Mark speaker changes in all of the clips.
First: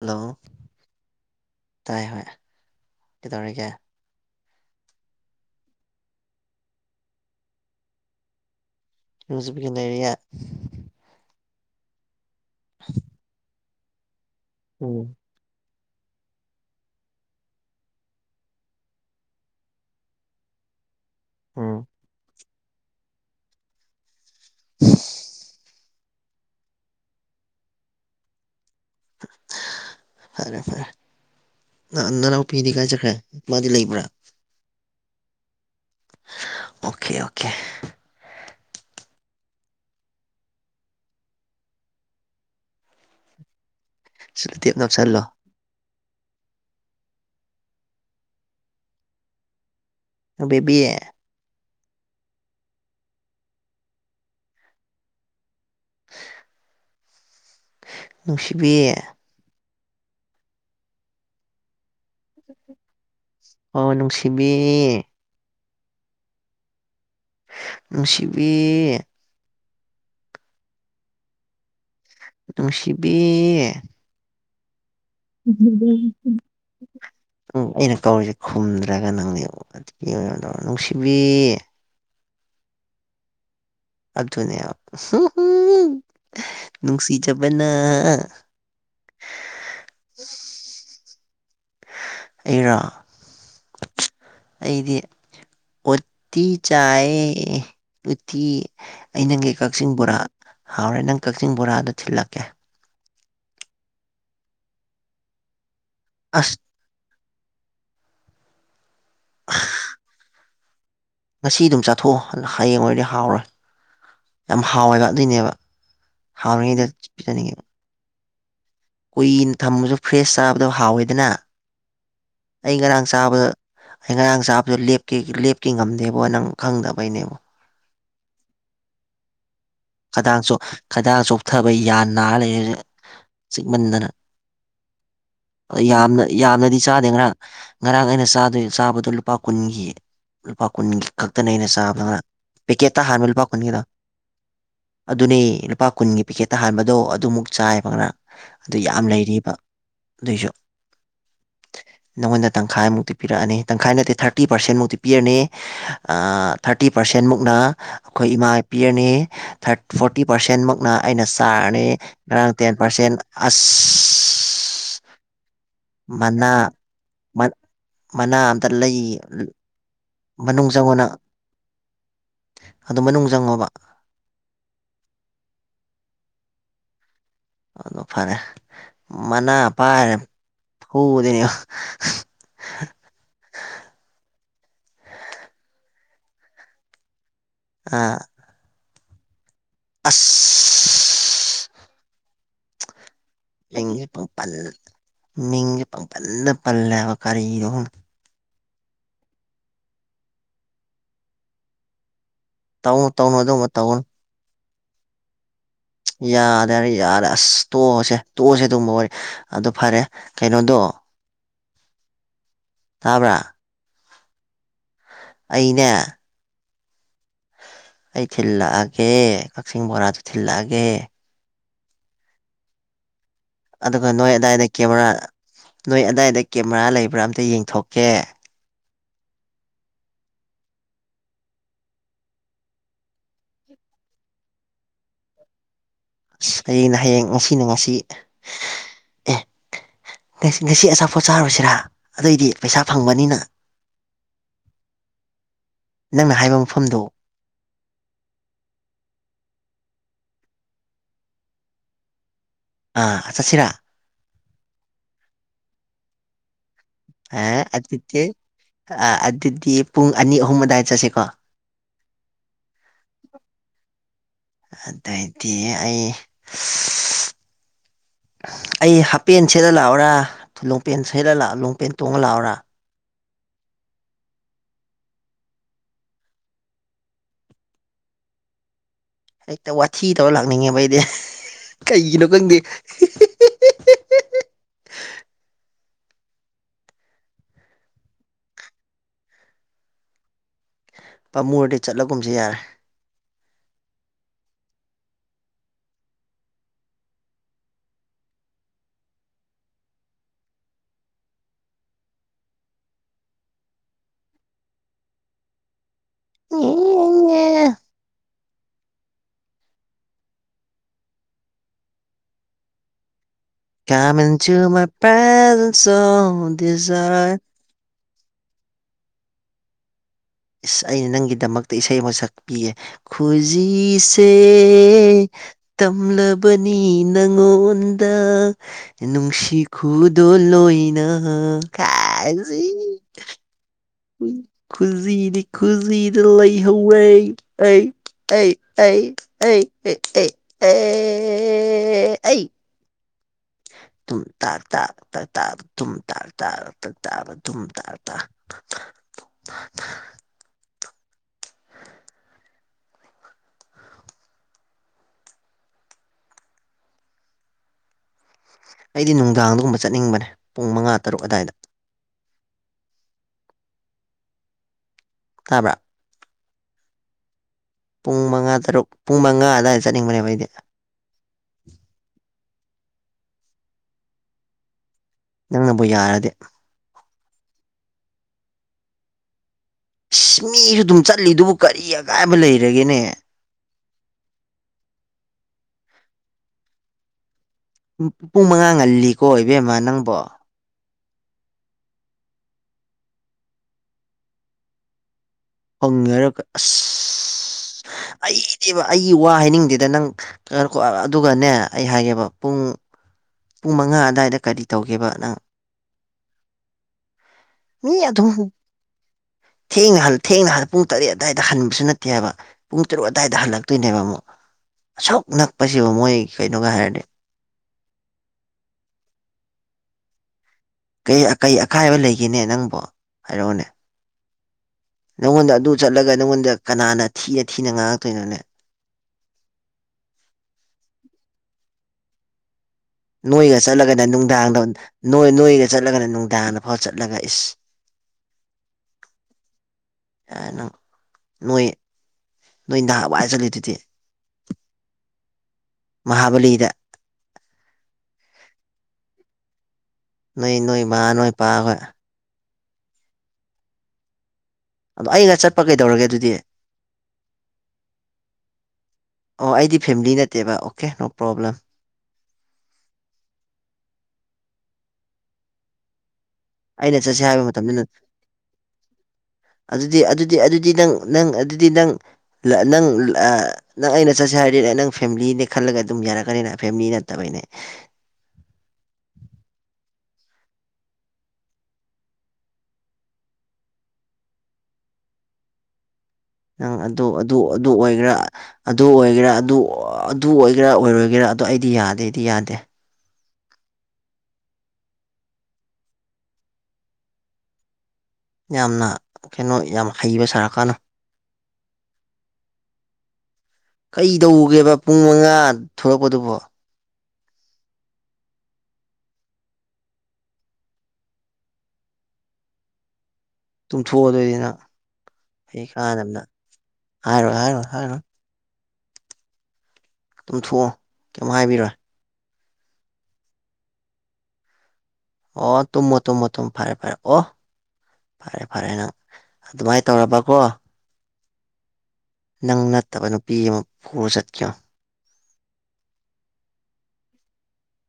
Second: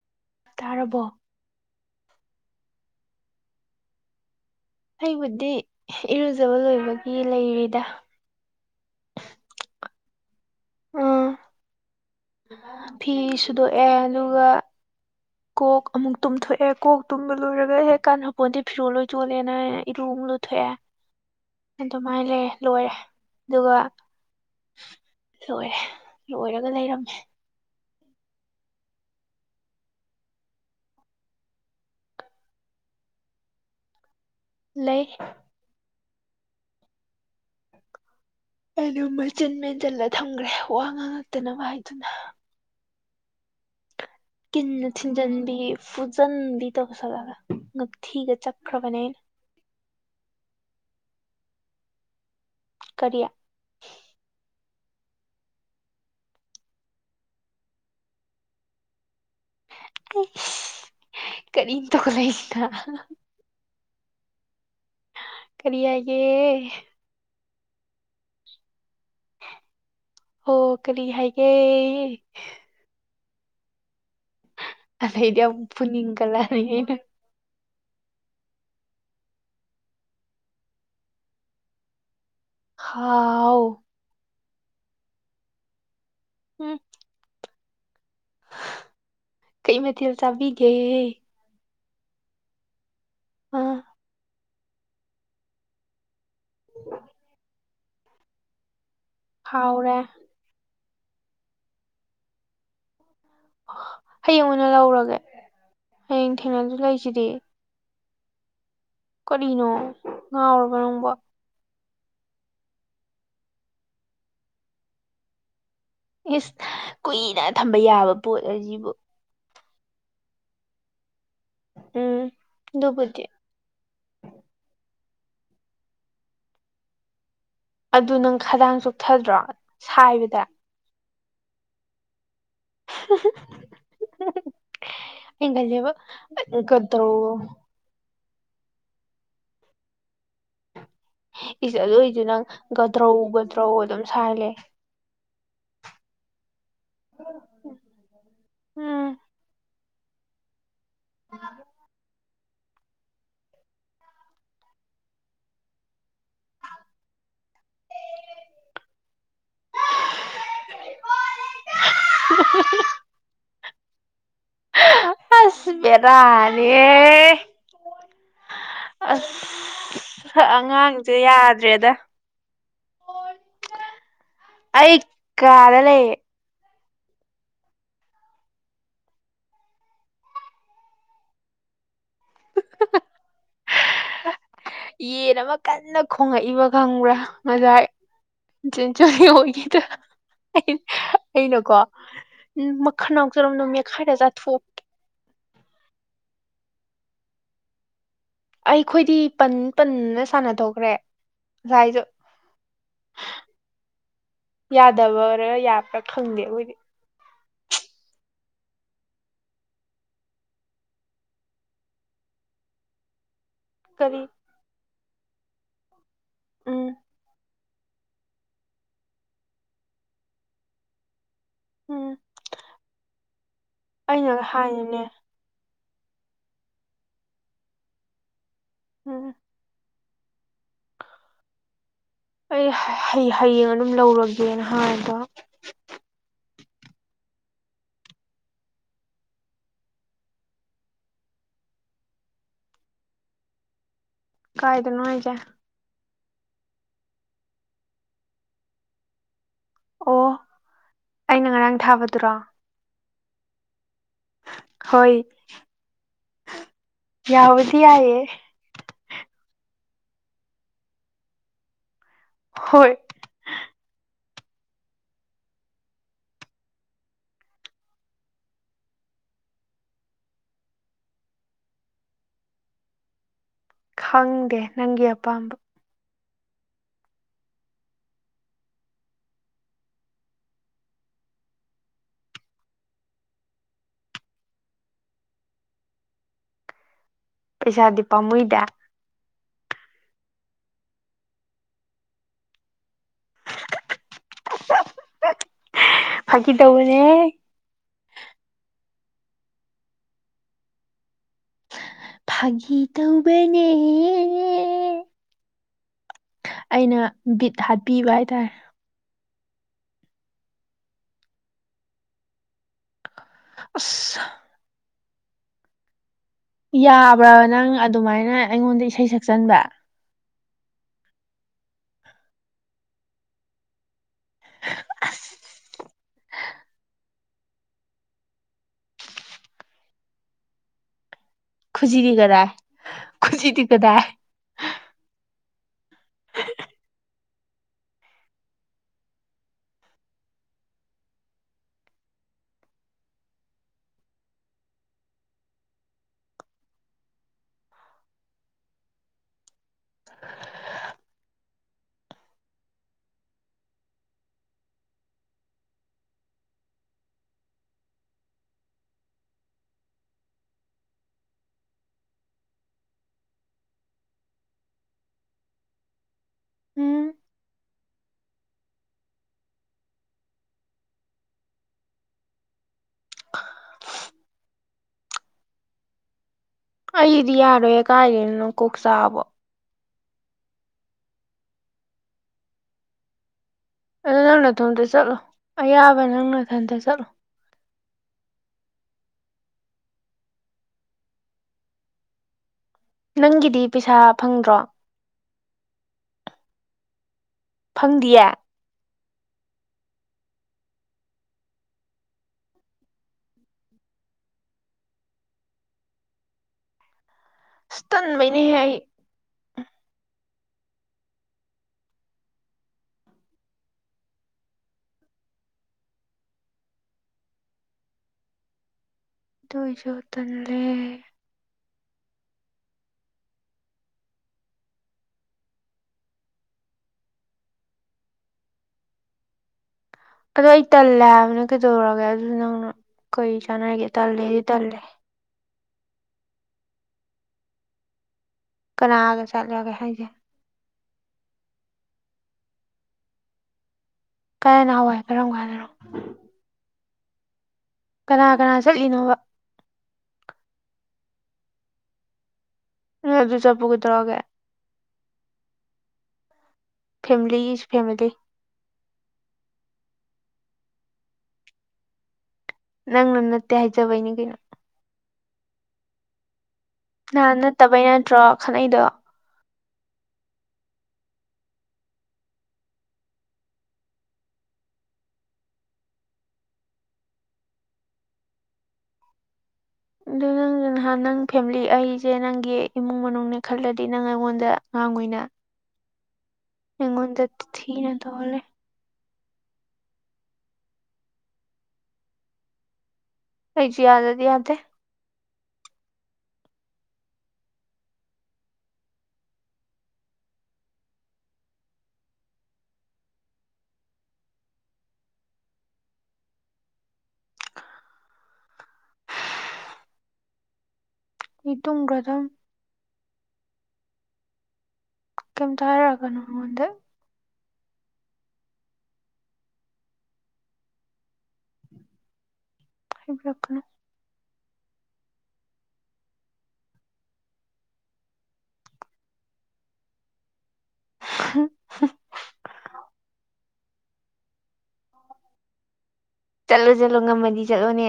Speaker 1: hello
Speaker 2: ꯇꯥꯔꯕꯣ
Speaker 1: ꯇꯥꯏ ꯍꯣꯏ ꯀꯩꯗꯧꯔꯤꯒꯦ
Speaker 2: ꯑꯩꯕꯨꯗꯤ ꯏꯔꯨꯖꯕ ꯂꯣꯏꯕꯒꯤ ꯂꯩꯔꯤꯗ
Speaker 1: ꯏꯔꯨꯖꯕꯒꯤ ꯅꯩꯔꯤꯌꯦ
Speaker 2: ꯎꯝ ꯐꯤ ꯁꯨꯗꯣꯛꯑꯦ ꯑꯗꯨꯒ
Speaker 1: ꯑꫭ
Speaker 2: ꯀꯣꯛ ꯑꯃꯨꯛ ꯇꯨꯝꯊꯣꯛꯑꯦ ꯀꯣꯛ ꯇꯨꯝꯕ ꯂꯣꯏꯔꯒ ꯍꯦ ꯀꯥꯟꯅ ꯄꯣꯟꯇꯦ ꯐꯤꯔꯣꯜ ꯂꯣꯏ ꯆꯣꯠꯂꯦꯅ ꯑꯩ ꯏꯔꯨ ꯑꯃꯨꯛ ꯂꯨ ꯊꯣꯛꯑꯦ
Speaker 1: ꯎꯝ
Speaker 2: ꯑꯗꯨꯃꯥꯏꯟ ꯂꯩꯔꯦ ꯂꯣꯏꯔꯦ ꯑꯗꯨꯒ ꯂꯣꯏꯔꯦ ꯂꯣꯏꯔꯒ ꯂꯩꯔꯝꯃꯦ
Speaker 1: ꯐꯔꯦ ꯐꯔꯦ ꯅꯍ ꯅꯅꯥꯎꯄꯤꯗꯤ ꯀꯥꯏ ꯆꯠꯈ꯭ꯔꯦ ꯃꯥꯗꯤ ꯂꯩꯕ꯭ꯔꯥ
Speaker 2: ꯂꯩ
Speaker 1: ꯑꯣꯀꯦ ꯑꯣꯀꯦ
Speaker 2: ꯑꯩꯩꯅ ꯃꯆꯤꯟ ꯃꯦꯟꯖꯤꯟꯂ ꯊꯝꯒ꯭ꯔꯦ ꯋꯥ ꯉꯥꯡꯉꯛꯇꯅꯕ ꯍꯥꯏꯗꯨꯅ
Speaker 1: ꯁꯤꯗ ꯇꯦꯞ
Speaker 2: ꯀꯤꯟꯅ
Speaker 1: ꯅꯞꯁꯜꯂꯣ
Speaker 2: ꯊꯤꯟꯖꯟꯕꯤ ꯐꯨꯖꯟꯕꯤ ꯇꯧꯁꯂꯒ ꯉꯛꯊꯤꯒ ꯆꯞꯈ꯭ꯔꯕꯅꯦ ꯑꯩꯅ
Speaker 1: ꯕꯦꯕꯤ
Speaker 2: ꯀꯔꯤ
Speaker 1: [unintelligible] ꯅꯨꯡꯁꯤꯕꯤ
Speaker 2: ꯏꯁ ꯀꯔꯤꯅꯣ ꯇꯧꯈꯠꯂꯛꯏꯁꯤꯅ
Speaker 1: ꯑꯣ ꯅꯨꯡꯁꯤꯕꯤ
Speaker 2: ꯀꯔꯤ ꯍꯥꯏꯒꯦ
Speaker 1: ꯅꯨꯡꯁꯤꯕꯤ
Speaker 2: ꯍꯣ ꯀꯔꯤ ꯍꯥꯏꯒꯦ
Speaker 1: ꯅꯨꯡꯁꯤꯕꯤ
Speaker 2: ꯑꯩꯗꯤ ꯌꯥꯝ ꯄꯨꯅꯤꯡꯒꯠꯂꯛꯑꯅꯤ ꯑꯩꯅ
Speaker 1: ꯎꯝ ꯑꯩꯅ ꯀꯧꯔꯤꯁꯦ ꯈꯨꯝꯗ꯭ꯔꯒ ꯅꯪꯗꯤ ꯑꯗꯨꯒꯤ ꯑꯣꯏꯗ ꯅꯨꯡꯁꯤꯕꯤ
Speaker 2: ꯍꯥꯎ
Speaker 1: ꯑꯗꯨꯅꯦꯕ ꯍꯨꯝ ꯍꯨꯝ
Speaker 2: ꯎꯝ
Speaker 1: ꯅꯨꯡꯁꯤꯖꯕꯅ
Speaker 2: ꯀꯩ ꯃꯊꯦꯜ ꯆꯥꯕꯤꯒꯦ
Speaker 1: ꯑꯩꯔꯣ
Speaker 2: ꯑꯥ
Speaker 1: ꯑꯩꯗꯤ ꯎꯠꯇꯤ ꯆꯥꯏ ꯎꯇꯤ ꯑꯩ ꯅꯪꯒꯤ ꯀꯛꯆꯤꯡ
Speaker 2: ꯍꯥꯎꯔꯦ
Speaker 1: ꯕꯣꯔꯥ ꯍꯥꯎꯔꯦ ꯅꯪ ꯀꯛꯆꯤꯡ ꯕꯣꯔꯥꯗꯣ ꯊꯤꯜꯂꯛꯀꯦ
Speaker 2: ꯍꯌꯦꯡ ꯑꯣꯏꯅ ꯂꯧꯔꯒꯦ ꯍꯌꯦꯡ
Speaker 1: ꯑꯁ
Speaker 2: ꯊꯦꯡꯅꯗꯧ ꯂꯩꯁꯤꯗꯤ ꯀꯔꯤꯅꯣ ꯉꯥꯎꯔꯕꯣ ꯅꯪꯕꯣ
Speaker 1: ꯉꯁꯤ ꯑꯗꯨꯝ ꯆꯥꯊꯣꯛꯑꯣ ꯍꯌꯦꯡ ꯑꯣꯏꯔꯗꯤ ꯍꯥꯎꯔꯣꯏ ꯌꯥꯝ ꯍꯥꯎꯋꯦꯕ ꯑꯗꯨꯏꯅꯦꯕ
Speaker 2: ꯏꯁ
Speaker 1: ꯍꯥꯎꯔꯤꯉꯩꯗ
Speaker 2: ꯀꯨꯏꯅ
Speaker 1: ꯄꯤꯖꯅꯤꯡꯉꯦꯕ
Speaker 2: ꯊꯝꯕ ꯌꯥꯕ ꯄꯣꯠ ꯑꯖꯤꯕꯨ
Speaker 1: ꯀꯨꯏꯅ ꯊꯝꯕꯁꯨ ꯐ꯭ꯔꯦꯁ ꯆꯥꯕꯗꯣ ꯍꯥꯎꯋꯦꯗꯅ
Speaker 2: ꯎꯝ
Speaker 1: ꯑꯩ ꯉꯔꯥꯡ
Speaker 2: ꯑꯗꯨꯕꯨꯗꯤ
Speaker 1: ꯆꯥꯕꯗ ꯑꯩ ꯉꯔꯥꯡ ꯆꯥꯕꯗꯣ ꯂꯦꯞꯀꯦ ꯂꯦꯞꯀꯦ ꯉꯝꯗꯦꯕꯣ ꯅꯪ ꯈꯪꯗꯕꯩꯅꯦꯕꯣ
Speaker 2: ꯑꯗꯨ ꯅꯪ ꯈꯗꯥꯡ ꯆꯣꯛꯊꯗ꯭ꯔꯣ
Speaker 1: ꯈꯗꯥꯡ
Speaker 2: ꯁꯥꯏꯕꯗ
Speaker 1: ꯆꯣꯛ ꯈꯗꯥꯡ ꯆꯣꯛꯊꯕꯒꯤ ꯌꯥ ꯅꯥꯔ ꯂꯩꯔꯦ ꯍꯧꯖꯤꯛ ꯆꯤꯛꯃꯟꯗꯅ
Speaker 2: ꯑꯩꯅ
Speaker 1: ꯑꯥ
Speaker 2: ꯈꯜꯂꯦꯕ
Speaker 1: ꯌꯥꯝꯅ ꯌꯥꯝꯅꯗꯤ ꯆꯥꯗꯦ
Speaker 2: ꯒꯗ꯭ꯔꯧ
Speaker 1: ꯉꯔꯥꯡ ꯉꯔꯥꯡ ꯑꯩꯅ ꯆꯥꯗꯣꯏ ꯆꯥꯕꯗꯣ ꯂꯨꯄꯥ ꯀꯨꯟꯒꯤ ꯂꯨꯄꯥ ꯀꯨꯟꯒꯤ ꯈꯛꯇꯅꯦ ꯑꯩꯅ
Speaker 2: ꯏꯁ ꯑꯗꯨ
Speaker 1: ꯆꯥꯕꯗꯣ
Speaker 2: ꯑꯣꯏꯁꯨ
Speaker 1: ꯉꯥꯔꯥꯡ
Speaker 2: ꯅꯪ
Speaker 1: ꯄꯦꯀꯦꯠꯇ
Speaker 2: ꯒꯗ꯭ꯔꯧ
Speaker 1: ꯍꯥꯟꯕ ꯂꯨꯄꯥ
Speaker 2: ꯒꯗ꯭ꯔꯧ
Speaker 1: ꯀꯨꯟꯒꯤꯗꯣ
Speaker 2: ꯑꯗꯨꯝ ꯁꯥꯏ ꯂꯦ
Speaker 1: ꯑꯗꯨꯅꯦ ꯂꯨꯄꯥ ꯀꯨꯟꯒꯤ ꯄꯤꯀꯦꯠꯇ ꯍꯥꯟꯕꯗꯣ ꯑꯗꯨꯃꯨꯛ ꯆꯥꯏꯕ ꯉꯔꯥꯡ ꯑꯗꯨ ꯌꯥꯝ
Speaker 2: ꯎꯝ
Speaker 1: ꯂꯩꯔꯤꯕ ꯑꯗꯨꯢꯁꯨ
Speaker 2: [inaudible]
Speaker 1: ꯅꯪꯉꯣꯟꯗ ꯇꯪꯈꯥꯏꯃꯨꯛꯇꯤ ꯄꯤꯔꯛꯑꯅꯤ ꯇꯪꯈꯥꯏ ꯅꯠꯇꯦ ꯊꯥꯔꯇꯤ ꯄꯥꯔꯁꯦꯟꯃꯨꯛꯇꯤ ꯄꯤꯔꯅꯤ ꯑꯥ ꯊꯥꯔꯇꯤ ꯄꯥꯔꯁꯦꯟ ꯃꯨꯛꯅ ꯑꯩꯈꯣꯏ ꯏꯃꯥ ꯄꯤꯔꯅꯤ ꯊꯥꯔ ꯐꯣꯔꯇꯤ ꯄꯥꯔꯁꯦꯟ ꯃꯨꯛꯅ ꯑꯩꯅ ꯆꯥꯔꯅꯤ ꯉꯔꯥꯡ ꯇꯦꯟ ꯄꯥꯔꯁꯦꯟ ꯑꯁ
Speaker 2: [unintelligible] ꯑꯁ
Speaker 1: ꯃꯅꯥ
Speaker 2: ꯕꯦꯔꯥꯅꯤꯍꯦ
Speaker 1: ꯃꯅꯥ ꯑꯝꯇ ꯂꯩ
Speaker 2: ꯑꯁ
Speaker 1: ꯃꯅꯨꯡ ꯆꯪꯉꯣ ꯅꯪ
Speaker 2: ꯑꯉꯥꯡꯁꯦ ꯌꯥꯗ꯭ꯔꯦꯗ
Speaker 1: ꯑꯗꯨ ꯃꯅꯨꯡ ꯆꯪꯉꯣꯕ
Speaker 2: ꯑꯩ ꯀꯥꯗ ꯂꯩꯌꯦ
Speaker 1: ꯑꯗꯨ ꯐꯔꯦ ꯃꯅꯥ ꯄꯥꯏꯔ ꯍꯐꯨꯕꯗꯤ ꯌꯦꯡꯉꯣ
Speaker 2: [unintelligible] ꯌꯦꯟ ꯑꯃ ꯀꯟꯅ ꯈꯣꯡꯉꯛꯏꯕ ꯈꯪꯕ꯭ꯔꯥ ꯉꯥꯖꯥꯏ
Speaker 1: ꯑꯥ
Speaker 2: ꯆꯦꯟꯖꯣꯏ ꯍꯣꯏꯒꯤꯗ [unintelligible]
Speaker 1: ꯑꯁ
Speaker 2: ꯑꯩꯅꯀꯣ ꯃꯈꯅꯥꯎ ꯆꯔꯝꯗꯣ ꯃꯦꯠ ꯈꯥꯏꯔ ꯆꯥꯊꯣꯛꯑꯣ
Speaker 1: ꯃꯤꯡꯖꯦ ꯄꯪꯄꯟꯗ ꯄꯜꯂꯦꯕ ꯍꯥꯏꯕ ꯀꯔꯤꯅꯣ ꯈꯪ
Speaker 2: ꯑꯩꯈꯣꯏꯗꯤ ꯄꯟ ꯄꯟꯅ ꯁꯥꯟꯅꯊꯣꯛꯈ꯭ꯔꯦ ꯉꯁꯥꯏꯁꯨ
Speaker 1: ꯇꯧꯅꯨ ꯇꯧꯅꯨ ꯑꯗꯨꯒꯨꯝꯕ ꯇꯧꯅꯨ
Speaker 2: ꯌꯥꯗꯕꯔ ꯑꯣꯏꯔꯦ [unintelligible]
Speaker 1: ꯌꯥꯔꯦ ꯌꯥꯔꯦ ꯑꯁ ꯇꯣꯛꯑꯣꯁꯦ ꯇꯣꯛꯑꯣꯁꯦ ꯑꯗꯨꯒꯨꯝꯕ ꯋꯥꯔꯤ ꯑꯗꯣ ꯐꯔꯦ ꯀꯩꯅꯣꯗꯣ ꯇꯥꯕ꯭ꯔꯥ
Speaker 2: ꯀꯔꯤ
Speaker 1: ꯑꯩꯅꯦ
Speaker 2: ꯎꯝ
Speaker 1: ꯑꯩ ꯊꯤꯜꯂꯛꯑꯒꯦ ꯀꯛꯆꯤꯡ ꯕꯣꯔꯥꯗꯨ ꯊꯤꯜꯂꯛꯑꯒꯦ
Speaker 2: ꯎꯝ
Speaker 1: ꯑꯗꯨꯒ ꯅꯣꯏ
Speaker 2: ꯑꯩꯅ
Speaker 1: ꯑꯗꯥꯏꯗ
Speaker 2: ꯍꯥꯏꯅꯅꯦ
Speaker 1: ꯀꯦꯃꯦꯔꯥ ꯅꯣꯏ ꯑꯗꯥꯏꯗ ꯀꯦꯃꯦꯔꯥ ꯂꯩꯕ꯭ꯔꯥ ꯑꯝꯇ ꯌꯦꯡꯊꯣꯛꯀꯦ
Speaker 2: ꯎꯝ ꯑꯩ ꯍ ꯍꯌꯦ ꯍꯌꯦꯡ ꯑꯗꯨꯝ ꯂꯧꯔꯒꯦꯅ ꯍꯥꯏꯕ
Speaker 1: ꯑꯁ ꯍꯌꯦꯡꯅ ꯍꯌꯦꯡ ꯉꯁꯤꯅ ꯉꯁꯤ ꯑꯦ ꯑꯦꯁ ꯉꯁꯤ ꯑꯆꯥꯄꯣꯠ ꯆꯥꯔꯨꯁꯤꯔꯥ ꯑꯗꯨꯑꯣꯏꯗꯤ ꯄꯩꯁꯥ ꯐꯪꯕꯅꯤꯅ
Speaker 2: ꯀꯥꯏꯗꯅꯣ ꯂꯩꯖꯦ
Speaker 1: ꯅꯪꯅ ꯍꯥꯏꯕ ꯃꯐꯝꯗꯣ
Speaker 2: ꯑꯣ ꯑꯩꯅ ꯉꯔꯥꯡ ꯊꯥꯕꯗꯨꯔꯣ
Speaker 1: ꯑꯥ ꯆꯠꯁꯤꯔꯥ
Speaker 2: ꯍꯣꯏ
Speaker 1: ꯑꯦ
Speaker 2: ꯌꯥꯕꯨꯗꯤ ꯌꯥꯏꯑꯦ
Speaker 1: ꯑꯗꯨꯗꯤ ꯑꯥ ꯑꯗꯨꯗꯤ ꯄꯨꯡ ꯑꯅꯤ ꯑꯍꯨꯝ ꯑꯗꯋꯥꯏꯗ ꯆꯠꯁꯤꯀꯣ
Speaker 2: ꯍꯣꯏ
Speaker 1: ꯑꯗꯩꯗꯤ ꯑꯩ ꯑꯩ ꯍꯥꯞꯄꯦꯟ ꯁꯦꯠꯂ ꯂꯥꯛꯑꯣꯔꯥ ꯂꯣꯡꯄꯦꯟ ꯁꯦꯠꯂ ꯂꯥꯛꯑꯣ ꯂꯣꯡꯄꯦꯟ ꯇꯣꯡꯉ ꯂꯥꯛꯑꯣꯔꯥ
Speaker 2: ꯈꯪꯗꯦ ꯅꯪꯒꯤ ꯑꯄꯥꯝꯕ
Speaker 1: ꯍꯦꯛꯇ ꯋꯥꯊꯤ ꯇꯧꯔ ꯂꯥꯛꯅꯤꯡꯉꯦꯕ ꯑꯩꯗꯤ ꯀꯩꯒꯤꯅꯣ ꯈꯪꯗꯦ
Speaker 2: ꯄꯩꯁꯥꯗꯤ ꯄꯥꯥꯝꯃꯨꯏꯗ
Speaker 1: ꯄꯕꯃꯨꯔꯗꯤ ꯆꯠꯂꯒꯨꯝꯁꯤ ꯌꯥꯔꯦ
Speaker 2: [unintelligible] ꯐꯥꯀꯤ ꯇꯧꯕꯅꯤꯍꯦ ꯐꯥꯒꯤ ꯇꯧꯕꯅꯦ ꯑꯩꯅ ꯕꯤꯠ ꯍꯥꯠꯄꯤꯕ ꯍꯥꯏꯇꯥꯔꯦ ꯑꯁ
Speaker 1: [unintelligible]
Speaker 2: ꯌꯥꯕ꯭ꯔꯥ ꯅꯪ ꯑꯗꯨꯃꯥꯏꯅ ꯑꯩꯉꯣꯟꯗ ꯏꯁꯩ ꯁꯛꯆꯟꯕ
Speaker 1: ꯑꯩꯅ ꯅꯪꯒꯤꯗꯃꯛꯇ ꯏꯁꯩ ꯑꯃ ꯁꯛꯄꯤꯒꯦ ꯈꯨꯖꯤꯁꯦ
Speaker 2: ꯑꯁ
Speaker 1: ꯇꯝꯂꯕꯅꯤ ꯅꯪꯉꯣꯟꯗ ꯅꯨꯡꯁꯤ ꯈꯨꯗꯣꯜ ꯑꯣꯏꯅ
Speaker 2: ꯈꯨꯖꯤꯗꯤ ꯀꯗꯥꯏ ꯈꯨꯖꯤꯗꯤ ꯀꯗꯥꯏ
Speaker 1: ꯎꯝ ꯈꯨꯖꯤꯗꯤ ꯈꯨꯖꯤꯗꯤ ꯂꯩꯍꯧꯋꯦ ꯑꯩ ꯑꯩ ꯑꯩ ꯑꯩ ꯑꯦ ꯑꯦ ꯑꯦ ꯑꯩ ꯇꯨꯝ ꯇꯥꯛ ꯇꯥꯛ ꯇꯥ ꯇꯥꯛ ꯇꯨꯝ ꯇꯥꯛ ꯇꯥꯛ ꯇꯥꯛ ꯇꯥꯛ ꯇꯨꯝ ꯇꯥꯛ ꯇꯥꯛ ꯇꯥ ꯇꯥꯛ
Speaker 2: [inaudible]
Speaker 1: ꯑꯩꯗꯤ ꯅꯨꯡꯗꯥꯡꯗꯒꯨꯝꯕ ꯆꯠꯅꯤꯡꯕꯅꯦ ꯄꯨꯡ ꯃꯉꯥ ꯇꯔꯨꯛ ꯑꯗꯥꯏꯗ ꯇꯥꯕ꯭ꯔꯥ
Speaker 2: ꯎꯝ
Speaker 1: ꯄꯨꯡ ꯃꯉꯥ ꯇꯔꯨꯛ ꯄꯨꯡ ꯃꯉꯥ ꯑꯗꯥꯏ ꯆꯠꯅꯤꯡꯕꯅꯦꯕ ꯑꯩꯗꯤ
Speaker 2: [unintelligible]
Speaker 1: ꯅꯪꯅꯕꯨ ꯌꯥꯔꯥꯗꯤ
Speaker 2: ꯑꯩꯗꯤ ꯌꯥꯔ‌ꯣꯏꯌ‌ꯦ ꯀꯥꯏꯗꯩꯅꯣ ꯅꯀꯣꯛ ꯆꯥꯑꯕ‌ꯣ
Speaker 1: ꯏꯁ ꯃꯤꯁꯨ ꯑꯗꯨꯝ ꯆꯠꯂꯤꯗꯨꯕꯨ ꯀꯔꯤ ꯑꯀꯥꯏꯕ ꯂꯩꯔꯒꯦꯅꯦ
Speaker 2: ꯑꯗ‌ꯣ ꯅꯪ ꯅꯇꯣꯝꯗ ꯆꯠꯂꯣ ꯑꯌꯥꯕ ꯅꯪ ꯅꯊꯟꯇ ꯆꯠꯂ‌ꯣ
Speaker 1: ꯎ ꯄꯨꯡ ꯃꯉꯥ ꯉꯜꯂꯤꯀꯣ ꯏꯕꯦꯝꯃ ꯅꯪꯕꯣ
Speaker 2: ꯅꯪꯒꯤꯗꯤ ꯄꯩꯁꯥ ꯐꯪꯗ꯭ꯔꯣ
Speaker 1: ꯍꯧꯅꯔꯒ ꯑꯁ
Speaker 2: ꯐꯪꯗꯤꯌꯦ
Speaker 1: ꯑꯩ ꯗꯤꯕ ꯑꯩꯒꯤ ꯋꯥ ꯍꯥꯏꯅꯤꯡꯗꯦꯗ ꯅꯪ [unintelligible] ꯑꯗꯨꯒꯅꯦ ꯑꯩ ꯍꯥꯏꯒꯦꯕ ꯄꯨꯡ ꯄꯨꯡ ꯃꯉꯥ ꯑꯗꯥꯏꯗ ꯀꯔꯤ ꯇꯧꯒꯦꯕ ꯅꯪ
Speaker 2: ꯑꯁ
Speaker 1: ꯃꯤ
Speaker 2: ꯇꯟꯕꯩ
Speaker 1: ꯑꯗꯨꯝ
Speaker 2: ꯅꯦꯍꯦ ꯑꯩ
Speaker 1: ꯊꯦꯡꯅ ꯍꯜ ꯊꯦꯡꯅ ꯍꯜ ꯄꯨꯡ ꯇꯔꯦꯠ ꯑꯗꯥꯏꯗ ꯍꯟꯕꯁꯨ ꯅꯠꯇꯦ ꯍꯥꯏꯕ ꯄꯨꯡ ꯇꯔꯨꯛ ꯑꯗꯥꯏꯗ ꯍꯜꯂꯛꯇꯣꯏꯅꯦꯕ ꯑꯃꯨꯛ ꯑꯁꯨꯛ ꯅꯛꯄꯁꯤꯕꯨ ꯃꯣꯏ ꯀꯩꯅꯣꯒ ꯍꯥꯏꯔꯗꯤ
Speaker 2: ꯑꯗꯨ ꯑꯣꯏꯖꯨ ꯇꯜꯂꯦ
Speaker 1: ꯑꯦ ꯀꯩ ꯑꯀꯥꯏꯕ ꯂꯩꯒꯦꯅꯦ ꯅꯪꯕꯣ ꯍꯥꯏꯔ‌ꯣꯑꯣꯅꯦ ꯅꯪꯉꯣꯟꯗ ꯑꯗꯨ ꯆꯠꯂꯒ ꯅꯪꯉꯣꯟꯗ ꯀꯅꯥꯅ ꯊꯤꯅ ꯊꯤꯅ ꯉꯥꯡꯉꯛꯇꯣꯏꯅꯣꯅꯦ
Speaker 2: ꯑꯗꯣ ꯑꯩ ꯇꯜꯂꯦ ꯍꯥꯏꯕꯅ‌ꯦ ꯀꯩꯗꯧꯔꯒꯦ ꯑꯗꯨ ꯅꯪꯅ ꯀꯩ
Speaker 1: ꯅꯣꯏꯒ
Speaker 2: ꯆꯥꯟꯅꯔꯤꯒꯦ
Speaker 1: ꯆꯠꯂꯒꯅ
Speaker 2: ꯇꯜꯂꯦꯗꯤ
Speaker 1: ꯅꯨꯡꯗꯥꯡꯗ
Speaker 2: ꯇꯜꯂꯦ
Speaker 1: ꯅꯣꯏ ꯅꯣꯏꯒ ꯆꯠꯂꯒꯅ ꯅꯨꯡꯗꯥꯡꯗ ꯐꯥꯎ ꯆꯠꯂꯒ ꯏꯁ
Speaker 2: ꯀꯅꯥꯒ ꯆꯠꯂꯒꯦ ꯍꯥꯏꯖꯦ
Speaker 1: ꯌꯥꯔꯦ ꯅꯪ ꯅꯣꯏ ꯅꯣꯏ ꯅꯍꯥꯟꯋꯥꯏ ꯆꯠꯂꯤ ꯗꯨꯗꯤ
Speaker 2: ꯀꯥꯏ ꯅꯍꯥꯋꯥꯏ ꯀꯔꯝꯀꯥꯟ ꯍꯥꯏ [unintelligible]
Speaker 1: ꯃꯍꯥꯕꯂꯤꯗ
Speaker 2: ꯀꯅꯥ ꯀꯅꯥ ꯆꯠꯂꯤꯅꯣꯕ
Speaker 1: ꯅꯣꯏ ꯅꯣꯏ ꯃꯥ ꯅꯣꯏ ꯄꯥꯍ‌ꯣꯏ
Speaker 2: ꯑꯦ ꯑꯗꯨ ꯆꯠꯄꯨ ꯀꯩꯗꯧꯔꯒꯦ
Speaker 1: ꯑꯗꯣ ꯑꯩꯒ ꯆꯠꯄ ꯀꯩꯗꯧꯔꯒꯦ ꯑꯗꯨꯗꯤ
Speaker 2: ꯐꯦꯃꯤꯂꯤ ꯏꯁ ꯐꯦꯃꯤꯂꯤ
Speaker 1: ꯑꯣ ꯑꯩꯗꯤ ꯐꯦꯃꯤꯂꯤ ꯅꯠꯇꯦꯕ ꯑꯣꯀꯦ ꯅꯣ ꯄ꯭ꯔꯣꯕ꯭ꯂꯦꯝ
Speaker 2: ꯅꯪꯅ ꯅꯠꯇꯦ ꯍꯥꯏꯖꯕꯩꯅꯤ ꯀꯩꯅꯣ
Speaker 1: ꯑꯩꯅ ꯆꯠꯁꯦ
Speaker 2: ꯅꯍꯥꯟ
Speaker 1: ꯍꯥꯏꯕ ꯃꯇꯝꯗꯅ
Speaker 2: ꯅꯠꯇꯕꯩ ꯅꯠꯇ꯭ꯔꯣ ꯈꯠꯅꯩꯗꯣ
Speaker 1: ꯑꯗꯨꯗꯤ ꯑꯗꯨꯗꯤ ꯑꯗꯨꯗꯤ ꯅꯪ ꯅꯪ ꯑꯗꯨꯗꯤ ꯅꯪ ꯂ ꯅꯪ ꯑꯥ ꯅꯪ ꯑꯩꯅ ꯆꯠꯁꯦ ꯍꯥꯏꯔꯗꯤ ꯅꯪ ꯐꯦꯃꯤꯂꯤꯅꯦ ꯈꯜꯂꯒ ꯑꯗꯨꯝ ꯌꯥꯔꯛꯀꯅꯤꯅ ꯐꯦꯃꯤꯂꯤ ꯅꯠꯇꯕꯩꯅꯦ
Speaker 2: ꯑꯗꯨ ꯅꯪ ꯅꯍꯥꯟ ꯅꯪ ꯐꯦꯃꯤꯂꯤ ꯑꯩꯖꯦ ꯅꯪꯒꯤ ꯏꯃꯨꯡ ꯃꯅꯨꯡꯅꯦ ꯈꯜꯂꯗꯤ ꯅꯪ ꯑꯩꯉꯣꯟꯗ ꯉꯥꯡꯉꯣꯏꯅ
Speaker 1: ꯅꯪ ꯑꯗꯨ
Speaker 2: ꯑꯩꯉꯣꯟꯗ
Speaker 1: ꯑꯗꯨ ꯑꯗꯨ
Speaker 2: ꯊꯤꯅ
Speaker 1: ꯑꯣꯏꯒ‌ꯦꯔꯥ
Speaker 2: ꯇꯧꯍꯜꯂꯦ
Speaker 1: ꯑꯗꯨ ꯑꯣꯏꯒꯦꯔꯥ ꯑꯗꯨ ꯑꯗꯨ ꯑꯣꯏꯒꯦꯔꯥ ꯑꯣꯏꯔꯣꯏꯒꯦꯔꯥ ꯑꯗꯣ ꯑꯩꯗꯤ ꯌꯥꯗꯦꯗꯤ ꯌꯥꯗꯦ
Speaker 2: ꯑꯩꯩꯖꯨ ꯌꯥꯗ꯭ꯔꯥꯗꯤ ꯌꯥꯗ꯭ꯔꯦ
Speaker 1: ꯌꯥꯝꯅ ꯀꯩꯅꯣ ꯌꯥꯝ ꯍꯩꯕ ꯁꯥꯔꯛꯀꯅꯣ ꯀꯩꯗꯧꯒꯦꯕ ꯄꯨꯡ ꯃꯉꯥ ꯊꯣꯂꯛꯄꯗꯨꯕꯣ
Speaker 2: ꯑꯩ ꯇꯨꯝꯒ꯭ꯔꯥ ꯗꯝ
Speaker 1: ꯇꯨꯝꯊꯣꯛꯑꯣ ꯑꯗꯨꯗꯤ ꯅꯪ
Speaker 2: ꯀꯩꯝꯇ
Speaker 1: ꯀꯩ
Speaker 2: ꯍꯥꯏꯔꯛꯑꯒꯅꯨ
Speaker 1: ꯀꯥꯟꯅꯕꯗ
Speaker 2: ꯑꯩꯉꯣꯟꯗ
Speaker 1: ꯍꯥꯏꯔꯣꯏ ꯍꯥꯏꯔꯣꯏ ꯍꯥꯏꯔꯣꯏ ꯇꯨꯝꯊꯣꯛꯑꯣ ꯀꯩꯝ ꯍꯥꯏꯕꯤꯔꯣꯏ
Speaker 2: [unintelligible]
Speaker 1: ꯑꯣ ꯇꯨꯝꯃꯣ ꯇꯨꯝꯃꯣ ꯇꯨꯝ ꯐꯔꯦ ꯐꯔꯦ ꯑꯣ ꯐꯔꯦ ꯐꯔꯦ ꯅꯪ ꯑꯗꯨꯃꯥꯏꯅ ꯇꯧꯔꯕꯀꯣ
Speaker 2: [unintelligible]
Speaker 1: ꯅꯪ ꯅꯠꯇꯕ ꯅꯨꯄꯤ ꯑꯃ ꯄꯨꯔ ꯆꯠꯀꯦ ꯌꯦꯡꯉꯣ
Speaker 2: ꯆꯠꯂꯣ ꯆꯠꯂꯣ ꯉꯝꯃꯗꯤ ꯆꯠꯂꯣꯅꯦ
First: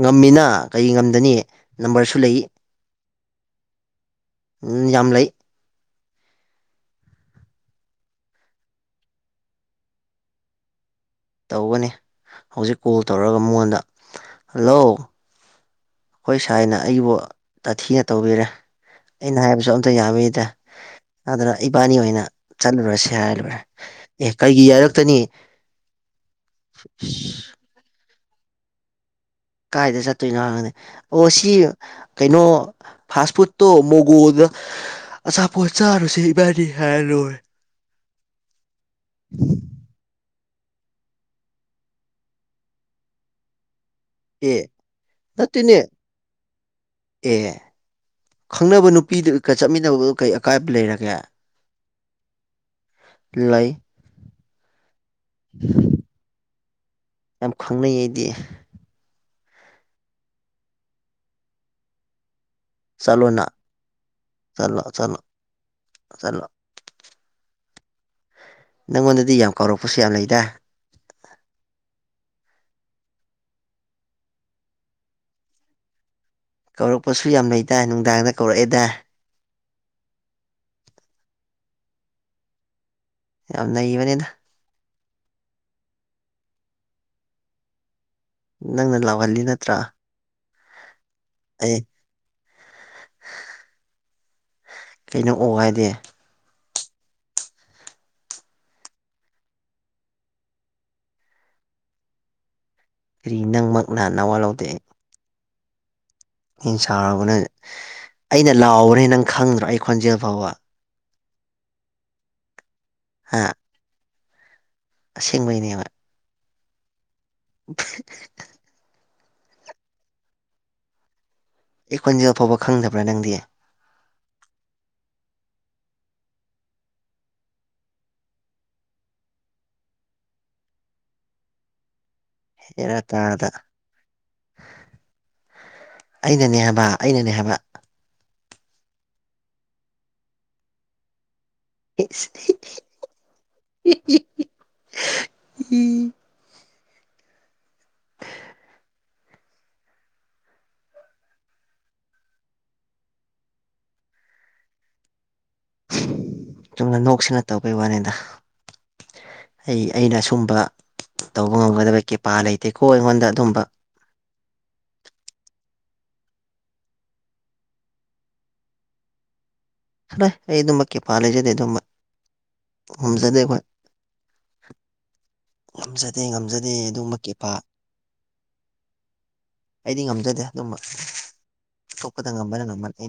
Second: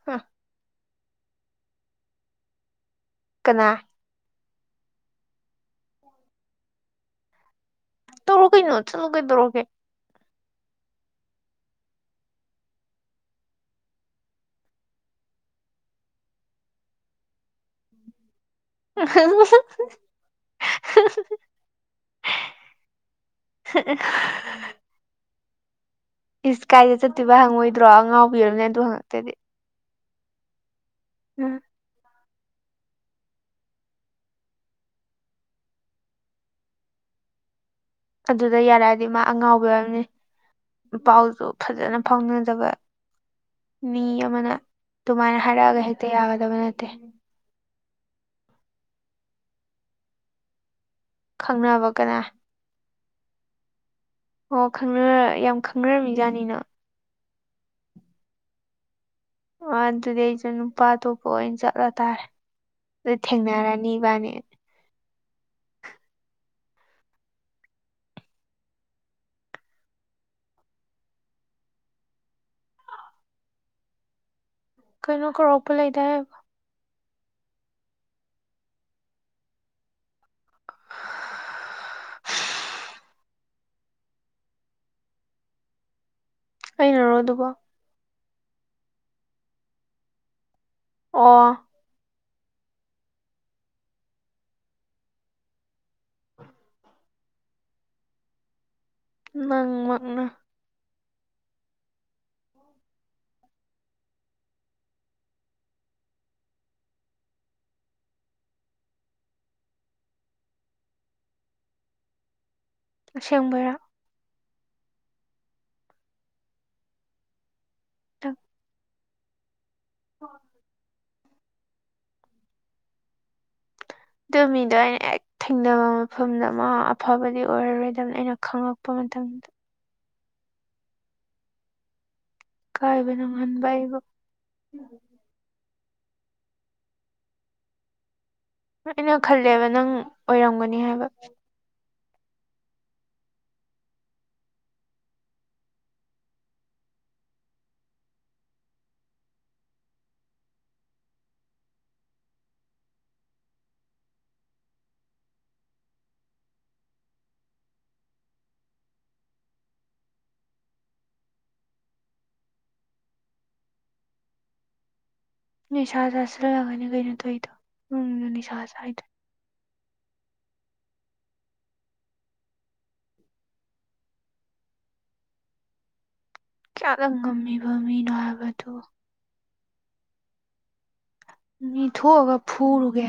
Speaker 1: ꯉꯝꯃꯤꯅ ꯀꯔꯤ ꯉꯝꯗꯅꯤ ꯅꯝꯕꯔꯁꯨ ꯂꯩ
Speaker 2: ꯀꯅꯥ
Speaker 1: ꯎꯝ ꯌꯥꯝ ꯂꯩ
Speaker 2: ꯇꯧꯔꯣ ꯀꯩꯅꯣ ꯆꯠꯂꯣ ꯀꯩꯗꯧꯔꯒꯦ
Speaker 1: ꯇꯧꯒꯅꯤ ꯍꯧꯖꯤꯛ ꯀꯣꯜ ꯇꯧꯔꯒ ꯃꯉꯣꯟꯗ ꯍꯜꯂꯣ ꯑꯈꯣꯏ ꯁꯥꯏꯅ ꯑꯩꯕꯨ ꯇꯥꯊꯤꯅ ꯇꯧꯕꯤꯔꯦ ꯑꯩꯅ ꯍꯥꯏꯕꯁꯨ ꯑꯝꯇ ꯌꯥꯕꯤꯗꯦ ꯑꯗꯨꯅ ꯏꯕꯥꯅꯤ ꯑꯣꯏꯅ ꯆꯠꯂꯨꯔꯁꯤ ꯍꯥꯏꯔꯥ ꯂꯣꯏꯔꯦ ꯑꯦ ꯀꯩꯒꯤ ꯌꯥꯔꯛ ꯇꯅꯤ
Speaker 2: ꯏꯁ ꯀꯥꯏꯗ ꯆꯠꯇꯣꯏꯕ ꯍꯪꯉꯛꯑꯣꯏꯗ꯭ꯔꯣ ꯑꯉꯥꯎꯕꯤ ꯑꯣꯏꯔꯝꯅꯤ ꯑꯗꯨ ꯍꯪꯉꯛꯇ꯭ꯔꯥꯗꯤ
Speaker 1: ꯀꯥꯏꯗ ꯆꯠꯇꯣꯏꯅꯣ ꯍꯪꯉꯛꯑꯗꯤ ꯑꯣ ꯁꯤ
Speaker 2: ꯎꯝ
Speaker 1: ꯀꯩꯅꯣ ꯐꯥꯁ ꯐꯨꯠꯇꯣ ꯃꯣꯒꯣꯗ ꯑꯆꯥꯄꯣꯠ ꯆꯥꯔꯨꯁꯦ ꯏꯕꯅꯤ ꯍꯥꯏꯔ ꯂꯣꯏꯔꯦ
Speaker 2: ꯑꯗꯨꯗ ꯌꯥꯔꯛꯑꯗꯤ ꯃꯥ ꯑꯉꯥꯎꯕꯤ ꯑꯣꯏꯔꯝꯅꯤ ꯄꯥꯎꯖꯨ ꯐꯖꯅ ꯐꯥꯎꯅꯗꯕ ꯃꯤ ꯑꯃꯅ
Speaker 1: ꯑꯦ
Speaker 2: ꯑꯗꯨꯃꯥꯏꯅ ꯍꯥꯏꯔꯛꯑꯒ
Speaker 1: ꯅꯠꯇꯦꯅꯦ
Speaker 2: ꯍꯦꯛꯇ ꯌꯥꯒꯗꯕ ꯅꯠꯇꯦ
Speaker 1: ꯑꯦ ꯈꯪꯅꯕ ꯅꯨꯄꯤꯗꯒ ꯆꯠꯃꯤꯟꯅꯕ ꯀꯩ ꯑꯀꯥꯏꯕ ꯂꯩꯔꯒꯦ
Speaker 2: ꯈꯪꯅꯕ ꯀꯅꯥ
Speaker 1: ꯂꯩ
Speaker 2: ꯑꯣ ꯈꯪꯅ ꯌꯥꯝ ꯈꯪꯅꯔꯝꯃꯤ ꯖꯥꯠꯅꯤꯅ
Speaker 1: ꯌꯥꯝ ꯈꯪꯅꯩ ꯑꯩꯗꯤ
Speaker 2: ꯑꯣ ꯑꯗꯨꯗꯤ ꯑꯩꯖꯨ ꯅꯨꯄꯥ ꯑꯇꯣꯞꯄ ꯑꯣꯏꯅ ꯆꯠꯂꯨ ꯇꯥꯔꯦ ꯑꯗꯨ
Speaker 1: ꯆꯠꯂꯣꯅ
Speaker 2: ꯊꯦꯡꯅꯔꯅꯤ ꯏꯕꯥꯅꯤ
Speaker 1: ꯆꯠꯂꯣ ꯆꯠꯂꯣ ꯆꯠꯂꯣ ꯅꯪꯉꯣꯟꯗꯗꯤ ꯌꯥꯝ ꯀꯧꯔꯛꯄꯁꯨ ꯌꯥꯝ ꯂꯩꯗꯥ
Speaker 2: ꯀꯩꯅꯣ ꯀꯧꯔꯛꯄ ꯂꯩꯗ ꯍꯥꯏꯕꯨ
Speaker 1: ꯀꯧꯔꯛꯄꯁꯨ ꯌꯥꯝ ꯂꯩꯩꯗꯥꯏ ꯅꯨꯡꯗꯥꯡꯗ ꯀꯧꯔꯛꯑꯦꯗꯥꯏ ꯌꯥꯝ ꯅꯩꯕꯅꯦꯗ
Speaker 2: ꯑꯩꯅꯔꯣ ꯑꯗꯨꯕꯣ
Speaker 1: ꯅꯪꯅ ꯂꯥꯎꯍꯜꯂꯤ ꯅꯠꯇ꯭ꯔꯥ
Speaker 2: ꯑꯣ
Speaker 1: ꯑꯩ ꯀꯩꯅꯣ ꯑꯣ ꯍꯥꯏꯗꯤ
Speaker 2: ꯅꯪ ꯃꯛꯅ
Speaker 1: ꯀꯔꯤ ꯅꯪꯃꯛꯅ ꯅꯋꯥ ꯂꯧꯗꯦ ꯑꯩ ꯑꯩꯅ ꯁꯥꯎꯔꯕꯅꯦ ꯑꯩꯅ ꯂꯥꯎꯕꯅꯦ ꯅꯪ ꯈꯪꯗ꯭ꯔꯣ ꯑꯩ ꯈꯣꯟꯖꯦꯜ ꯐꯥꯎꯕ ꯍꯥ
Speaker 2: ꯑꯁꯦꯡꯕꯩꯔꯥ
Speaker 1: ꯑꯁꯦꯡꯕꯩꯅꯦꯕ [inaudible]
Speaker 2: [unintelligible] [unintelligible]
Speaker 1: ꯑꯩ ꯈꯣꯟꯖꯦꯜ ꯐꯥꯎꯕ ꯈꯪꯗꯕ꯭ꯔꯥ ꯅꯪꯗꯤ
Speaker 2: ꯑꯗꯨ ꯃꯤꯗꯣ ꯑꯩꯅ ꯍꯦꯛ ꯊꯦꯡꯅꯕ ꯃꯐꯝꯗ ꯃꯥ ꯑꯐꯕꯗꯤ ꯑꯣꯏꯔꯔꯣꯏꯗꯝꯅꯤ ꯑꯩꯅ ꯈꯪꯉꯛꯄ ꯃꯇꯝꯗ
Speaker 1: ꯍꯦꯔꯥ
Speaker 2: ꯏꯀꯥꯏꯕ
Speaker 1: ꯇꯥꯔꯗ
Speaker 2: ꯅꯪꯍꯟꯕ ꯑꯩꯕꯨ
Speaker 1: ꯑꯩꯅꯅꯦ ꯍꯥꯏꯕ ꯑꯩꯅꯅꯦ ꯍꯥꯏꯕ
Speaker 2: ꯑꯩꯅ ꯈꯜꯂꯦꯕ ꯅꯪ ꯑꯣꯏꯔꯝꯒꯅꯤ ꯍꯥꯏꯕ
Speaker 1: ꯏꯁ [unintelligible] ꯆꯨꯝꯅ ꯅꯣꯛꯁꯤꯅ ꯇꯧꯕꯩ ꯋꯥꯅꯤꯗ ꯑꯩ ꯑꯩꯅ ꯑꯁꯨꯝꯕ ꯇꯧꯕ ꯉꯝꯒꯗꯕꯩ ꯀꯦꯄꯥ ꯂꯩꯇꯦꯀꯣ ꯑꯩꯉꯣꯟꯗ ꯑꯗꯨꯝꯕ
Speaker 2: ꯅꯤꯁꯥ ꯆꯥꯁꯜꯂꯒꯅꯤ ꯀꯩꯅꯣ ꯇꯧꯏꯗꯣ [unintelligible] ꯅꯤꯁꯥꯥ ꯆꯥꯏꯗꯣ
Speaker 1: [unintelligible] ꯑꯩ ꯑꯗꯨꯝꯕ ꯀꯦꯄꯥꯥ ꯂꯩꯖꯗꯦ ꯑꯗꯨꯝꯕ ꯉꯝꯖꯗꯦ ꯑꯩꯈꯣꯏ ꯉꯝꯖꯗꯦ ꯉꯝꯖ
Speaker 2: ꯀꯌꯥꯗ ꯉꯝꯃꯤꯕ ꯃꯤꯅꯣ ꯍꯥꯏꯕ ꯑꯗꯨꯕꯨ
Speaker 1: ꯑꯩꯗꯤ ꯉꯝꯖꯗꯦ ꯑꯗꯨꯝꯕ
Speaker 2: ꯃꯤ
Speaker 1: ꯑꯇꯣꯞꯄꯗ
Speaker 2: ꯊꯣꯛꯑꯒ
Speaker 1: ꯉꯝꯕꯅ ꯉꯝꯕ
Speaker 2: ꯐꯨꯔꯨꯒꯦ